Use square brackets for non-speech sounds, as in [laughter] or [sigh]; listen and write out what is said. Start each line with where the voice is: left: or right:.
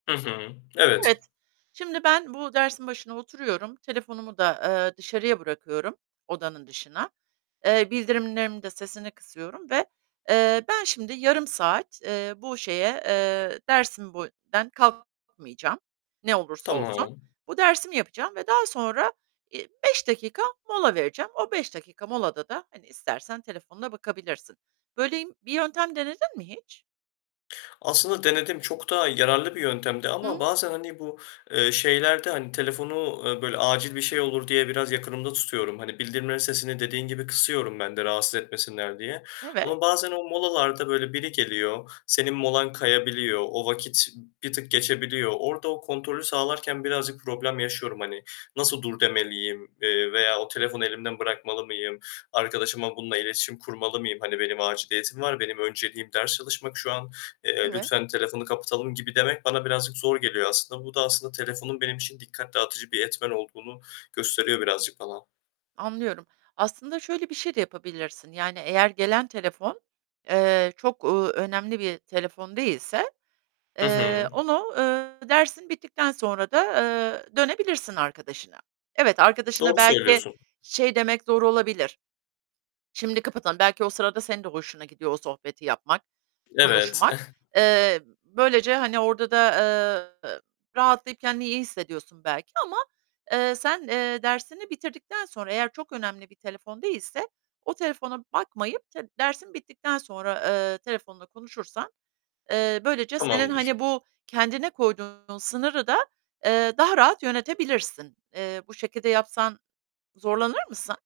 left: Hı hı, evet.
right: Evet, şimdi ben bu dersin başına oturuyorum, telefonumu da, eee, dışarıya bırakıyorum, odanın dışına. Eee, bildirimlerimin de sesini kısıyorum ve, eee, ben şimdi yarım saat, eee, bu şeye, eee, dersim boyun [unintelligible] kalkmayacağım. Ne olursa olsun.
left: Tamam.
right: Bu dersimi yapacağım ve daha sonra, iii, 5 dakika mola vereceğim. O 5 dakika molada da, hani, istersen telefonuna bakabilirsin. Böyle im bir yöntem denedin mi hiç?
left: Aslında denedim, çok da yararlı bir yöntemdi
right: Hı
left: ama
right: hı.
left: bazen, hani, bu, eee, şeylerden, telefonu, eee, böyle acil bir şey olur diye, biraz yakınımda tutuyorum. Hani, bildirimlerin sesini dediğin gibi kısıyorum ben de rahatsız etmesinler diye
right: Evet.
left: ama bazen o molalarda böyle biri geliyor, senin molan kayabiliyor, o vakit bir tık geçebiliyor. Orada o kontrolü sağlarken birazcık problem yaşıyorum, hani, nasıl dur demeliyim? Eee, veya o telefonu elimden bırakmalı mıyım? Arkadaşıma bununla iletişim kurmalı mıyım? Hani, benim aciliyetim var, benim önceliğim ders çalışmak şu an, eee,
right: Evet.
left: lütfen telefonu kapatalım, gibi demek bana birazcık zor geliyor aslında. Bu da aslında telefonun benim için dikkat dağıtıcı bir etmen olduğunu gösteriyor birazcık falan.
right: Anlıyorum. Aslında şöyle bir şey de yapabilirsin, yani eğer gelen telefon, eee, çok, uuu, önemli bir telefon değilse,
left: Hı
right: eee,
left: hı.
right: onu, eee, dersin bittikten sonra da, eee, dönebilirsin arkadaşına. Evet arkadaşına
left: Doğru
right: belki
left: söylüyorsun.
right: şey demek zor olabilir. Şimdi kapatalım. Belki o sırada senin de hoşuna gidiyor o sohbeti yapmak,
left: Evet.
right: konuşmak.
left: [scoffs]
right: Eee, böylece, hani, orada da, eee, rahatlayıp kendini iyi hissediyorsun belki ama, eee, sen, eee, dersini bitirdikten sonra eğer çok önemli bir telefon değilse o telefona bakmayıp tı dersin bittikten sonra, eee, telefonla konuşursan, eee, böylece senin,
left: Tamamdır.
right: hani, bu kendine koyduğun sınırı da, eee, daha rahat yönetebilirsin. Eee, bu şekilde yapsan zorlanır mısın?